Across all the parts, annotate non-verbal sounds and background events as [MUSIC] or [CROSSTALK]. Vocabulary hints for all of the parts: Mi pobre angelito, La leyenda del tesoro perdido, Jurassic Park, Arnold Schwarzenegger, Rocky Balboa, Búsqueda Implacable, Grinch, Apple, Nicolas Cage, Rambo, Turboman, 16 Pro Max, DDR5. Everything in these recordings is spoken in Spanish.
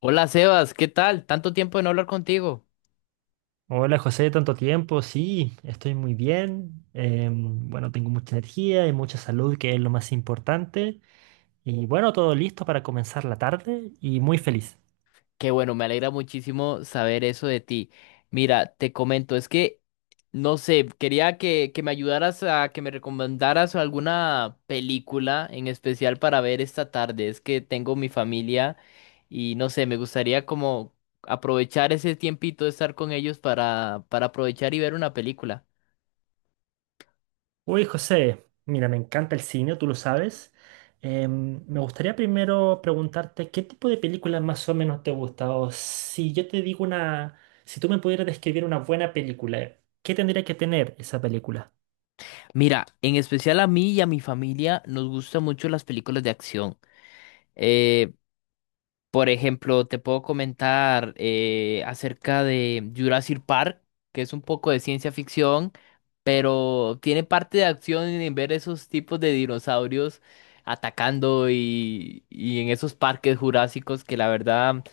Hola Sebas, ¿qué tal? Tanto tiempo de no hablar contigo. Hola José, tanto tiempo. Sí, estoy muy bien. Bueno, tengo mucha energía y mucha salud, que es lo más importante. Y bueno, todo listo para comenzar la tarde y muy feliz. Qué bueno, me alegra muchísimo saber eso de ti. Mira, te comento, es que, no sé, quería que me ayudaras a que me recomendaras alguna película en especial para ver esta tarde. Es que tengo mi familia y no sé, me gustaría como aprovechar ese tiempito de estar con ellos para aprovechar y ver una película. Uy, José, mira, me encanta el cine, tú lo sabes. Me gustaría primero preguntarte qué tipo de películas más o menos te gusta. O si yo te digo una, si tú me pudieras describir una buena película, ¿qué tendría que tener esa película? Mira, en especial a mí y a mi familia nos gustan mucho las películas de acción. Eh, por ejemplo, te puedo comentar acerca de Jurassic Park, que es un poco de ciencia ficción, pero tiene parte de acción en ver esos tipos de dinosaurios atacando y en esos parques jurásicos que la verdad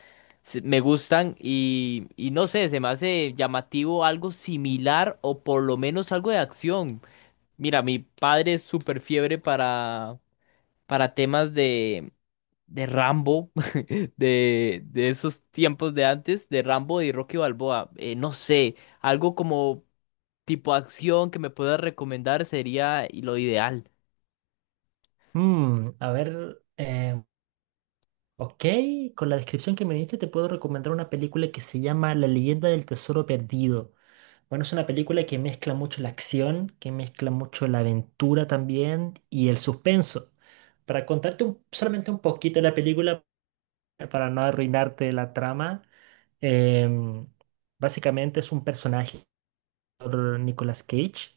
me gustan y no sé, se me hace llamativo algo similar o por lo menos algo de acción. Mira, mi padre es súper fiebre para temas de Rambo, [LAUGHS] de esos tiempos de antes, de Rambo y Rocky Balboa. No sé, algo como tipo acción que me puedas recomendar sería lo ideal. A ver. Ok, con la descripción que me diste te puedo recomendar una película que se llama La leyenda del tesoro perdido. Bueno, es una película que mezcla mucho la acción, que mezcla mucho la aventura también y el suspenso. Para contarte solamente un poquito de la película, para no arruinarte la trama, em, básicamente es un personaje por Nicolas Cage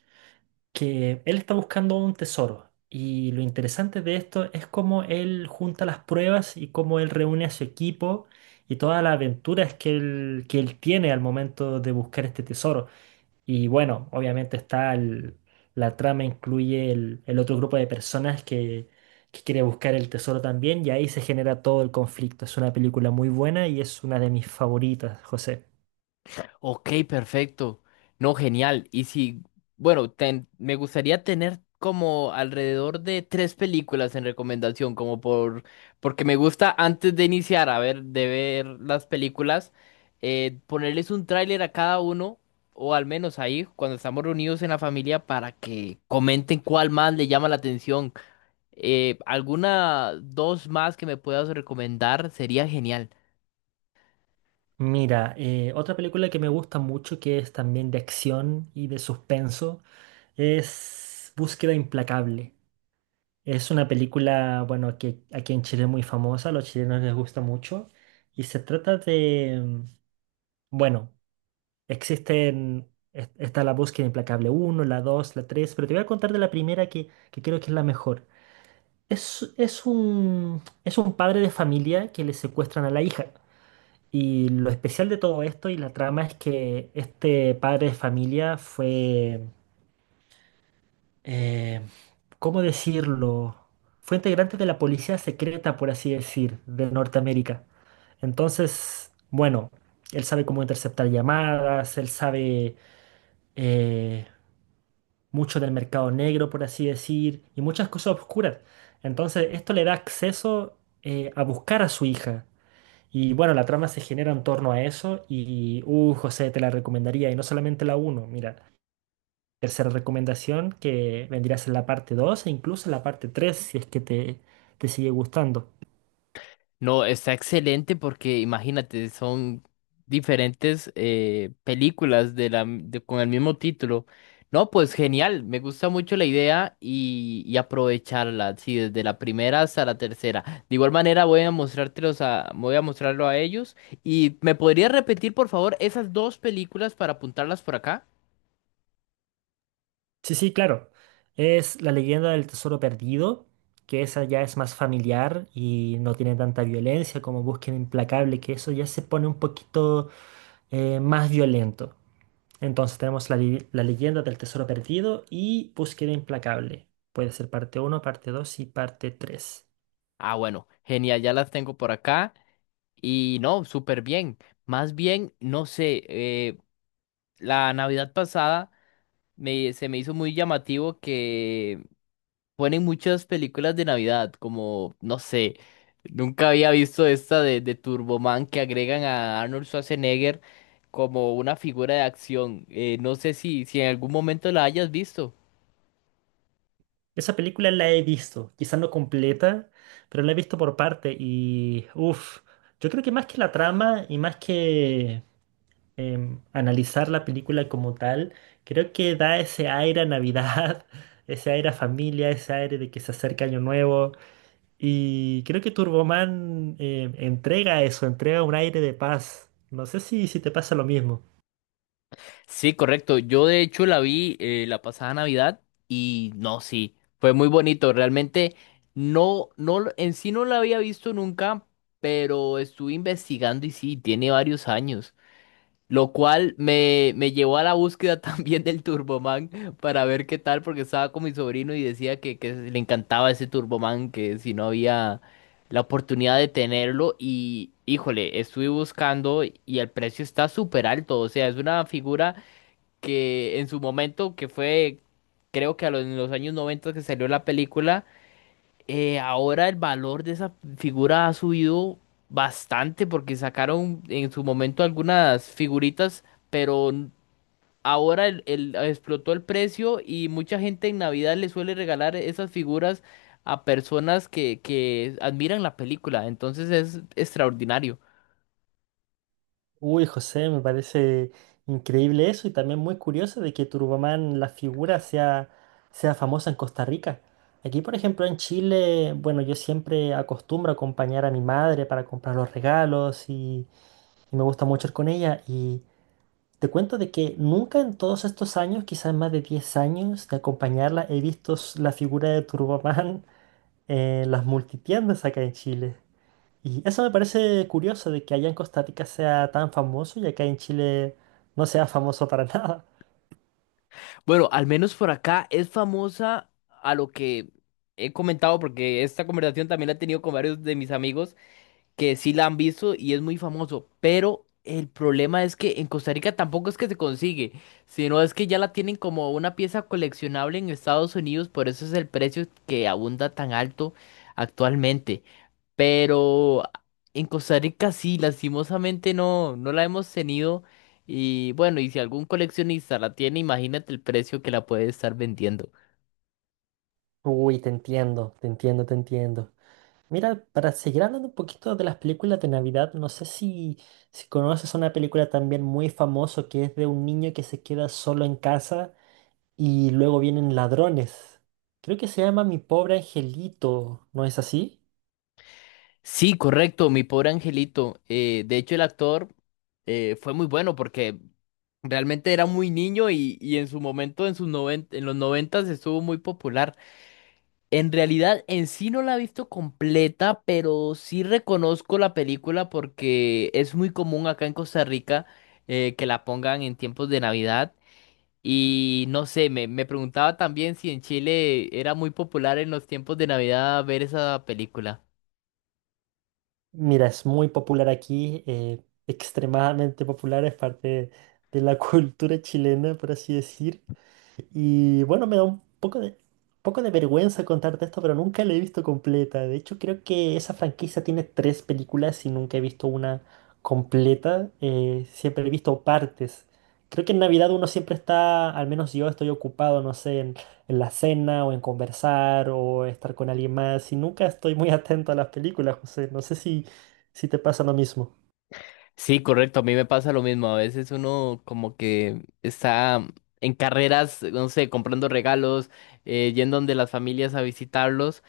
que él está buscando un tesoro. Y lo interesante de esto es cómo él junta las pruebas y cómo él reúne a su equipo y todas las aventuras que él tiene al momento de buscar este tesoro. Y bueno, obviamente la trama incluye el otro grupo de personas que quiere buscar el tesoro también y ahí se genera todo el conflicto. Es una película muy buena y es una de mis favoritas, José. Ok, perfecto. No, genial. Y si, bueno, me gustaría tener como alrededor de tres películas en recomendación, porque me gusta antes de iniciar a ver, de ver las películas, ponerles un tráiler a cada uno, o al menos ahí, cuando estamos reunidos en la familia, para que comenten cuál más le llama la atención. Alguna dos más que me puedas recomendar sería genial. Mira, otra película que me gusta mucho, que es también de acción y de suspenso, es Búsqueda Implacable. Es una película, bueno, que aquí en Chile es muy famosa, a los chilenos les gusta mucho, y se trata de, bueno, existen, está la Búsqueda Implacable uno, la 2, la 3, pero te voy a contar de la primera que creo que es la mejor. Es, es un padre de familia que le secuestran a la hija. Y lo especial de todo esto y la trama es que este padre de familia fue, eh, ¿cómo decirlo? Fue integrante de la policía secreta, por así decir, de Norteamérica. Entonces, bueno, él sabe cómo interceptar llamadas, él sabe eh, mucho del mercado negro, por así decir, y muchas cosas oscuras. Entonces, esto le da acceso a buscar a su hija. Y bueno, la trama se genera en torno a eso y, José, te la recomendaría, y no solamente la uno mira, tercera recomendación que vendrías en la parte 2 e incluso en la parte 3 si es que te sigue gustando. No, está excelente porque imagínate, son diferentes películas de la con el mismo título. No, pues genial, me gusta mucho la idea y aprovecharla, sí, desde la primera hasta la tercera. De igual manera voy a mostrarlo a ellos. ¿Y me podrías repetir, por favor, esas dos películas para apuntarlas por acá? Sí, sí, claro, es La leyenda del tesoro perdido, que esa ya es más familiar y no tiene tanta violencia como Búsqueda Implacable, que eso ya se pone un poquito más violento. Entonces tenemos la leyenda del tesoro perdido y Búsqueda implacable. Puede ser parte uno, parte 2 y parte 3. Ah, bueno, genial, ya las tengo por acá. Y no, súper bien. Más bien, no sé, la Navidad pasada. Se me hizo muy llamativo que ponen muchas películas de Navidad, como, no sé, nunca había visto esta de Turboman que agregan a Arnold Schwarzenegger como una figura de acción. No sé si, si en algún momento la hayas visto. Esa película la he visto, quizás no completa, pero la he visto por parte y uff, yo creo que más que la trama y más que analizar la película como tal, creo que da ese aire a Navidad, [LAUGHS] ese aire a familia, ese aire de que se acerca Año Nuevo. Y creo que Turboman entrega eso, entrega un aire de paz. No sé si, si te pasa lo mismo. Sí, correcto. Yo de hecho la vi la pasada Navidad y no, sí, fue muy bonito. Realmente no, en sí no la había visto nunca, pero estuve investigando y sí, tiene varios años. Lo cual me llevó a la búsqueda [LAUGHS] también del Turboman para ver qué tal, porque estaba con mi sobrino y decía que le encantaba ese Turboman, que si no había la oportunidad de tenerlo. Y híjole, estuve buscando y el precio está súper alto. O sea, es una figura que en su momento, que fue, creo que en los años 90 que salió la película. Ahora el valor de esa figura ha subido bastante porque sacaron en su momento algunas figuritas, pero ahora explotó el precio y mucha gente en Navidad le suele regalar esas figuras a personas que admiran la película. Entonces es extraordinario. Uy, José, me parece increíble eso y también muy curioso de que Turboman, la figura, sea famosa en Costa Rica. Aquí, por ejemplo, en Chile, bueno, yo siempre acostumbro a acompañar a mi madre para comprar los regalos y me gusta mucho ir con ella. Y te cuento de que nunca en todos estos años, quizás más de 10 años de acompañarla, he visto la figura de Turboman en las multitiendas acá en Chile. Y eso me parece curioso de que allá en Costa Rica sea tan famoso y acá en Chile no sea famoso para [LAUGHS] nada. Bueno, al menos por acá es famosa a lo que he comentado porque esta conversación también la he tenido con varios de mis amigos que sí la han visto y es muy famoso, pero el problema es que en Costa Rica tampoco es que se consigue, sino es que ya la tienen como una pieza coleccionable en Estados Unidos, por eso es el precio que abunda tan alto actualmente. Pero en Costa Rica sí, lastimosamente no, no la hemos tenido y bueno, y si algún coleccionista la tiene, imagínate el precio que la puede estar vendiendo. Uy, te entiendo, te entiendo, te entiendo. Mira, para seguir hablando un poquito de las películas de Navidad, no sé si, si conoces una película también muy famosa que es de un niño que se queda solo en casa y luego vienen ladrones. Creo que se llama Mi pobre angelito, ¿no es así? Sí, correcto, mi pobre angelito. De hecho, el actor fue muy bueno porque realmente era muy niño y en su momento, en en los noventas estuvo muy popular. En realidad, en sí no la he visto completa, pero sí reconozco la película porque es muy común acá en Costa Rica que la pongan en tiempos de Navidad. Y no sé, me preguntaba también si en Chile era muy popular en los tiempos de Navidad ver esa película. Mira, es muy popular aquí, extremadamente popular, es parte de la [LAUGHS] cultura chilena, por así decir. Y bueno, me da poco de vergüenza contarte esto, pero nunca la he visto completa. De hecho, creo que esa franquicia tiene tres películas y nunca he visto una completa. Siempre he visto partes. Creo que en Navidad uno siempre está, al menos yo estoy ocupado, no sé, en la cena o en conversar o estar con alguien más. Y nunca estoy muy atento a las películas, José. No sé si, si te pasa lo mismo. Sí, correcto, a mí me pasa lo mismo. A veces uno como que está en carreras, no sé, comprando regalos, yendo donde las familias a visitarlos.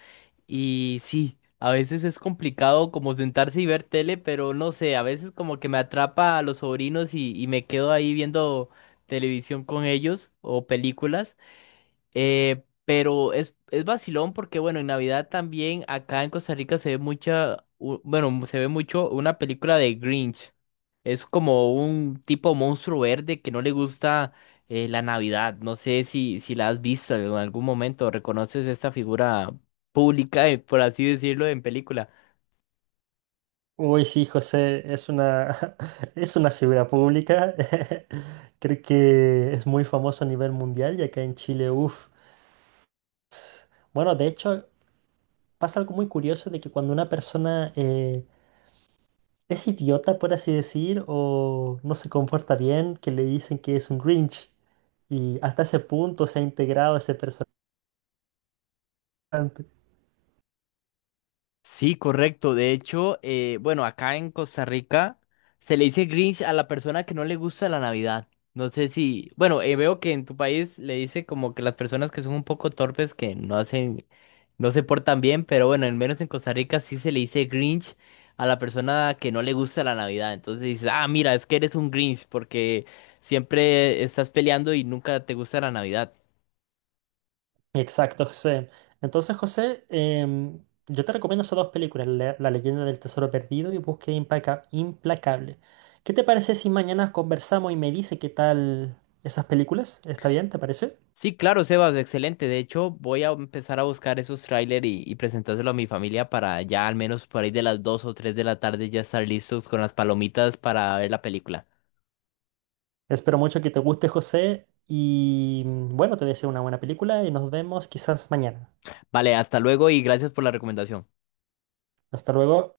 Y sí, a veces es complicado como sentarse y ver tele, pero no sé, a veces como que me atrapa a los sobrinos y me quedo ahí viendo televisión con ellos o películas. Pero es vacilón porque, bueno, en Navidad también acá en Costa Rica se ve mucha, u- bueno, se ve mucho una película de Grinch. Es como un tipo monstruo verde que no le gusta la Navidad. No sé si, si la has visto en algún momento, reconoces esta figura pública, por así decirlo, en película. Uy, sí, José, es una, [LAUGHS] es una figura pública. [LAUGHS] Creo que es muy famoso a nivel mundial y acá en Chile, uff. Bueno, de hecho, pasa algo muy curioso de que cuando una persona es idiota, por así decir, o no se comporta bien, que le dicen que es un Grinch. Y hasta ese punto se ha integrado ese personaje. Sí, correcto. De hecho, bueno, acá en Costa Rica se le dice Grinch a la persona que no le gusta la Navidad. No sé si, bueno, veo que en tu país le dice como que las personas que son un poco torpes, que no hacen, no se portan bien, pero bueno, al menos en Costa Rica sí se le dice Grinch a la persona que no le gusta la Navidad. Entonces dices, ah, mira, es que eres un Grinch porque siempre estás peleando y nunca te gusta la Navidad. Exacto, José. Entonces, José, yo te recomiendo esas dos películas, La leyenda del tesoro perdido y Búsqueda implacable. ¿Qué te parece si mañana conversamos y me dice qué tal esas películas? ¿Está bien? ¿Te parece? Sí, claro, Sebas, excelente. De hecho, voy a empezar a buscar esos tráiler y presentárselo a mi familia para ya al menos por ahí de las 2 o 3 de la tarde ya estar listos con las palomitas para ver la película. Espero mucho que te guste, José, y bueno, te deseo una buena película y nos vemos quizás mañana. Vale, hasta luego y gracias por la recomendación. Hasta luego.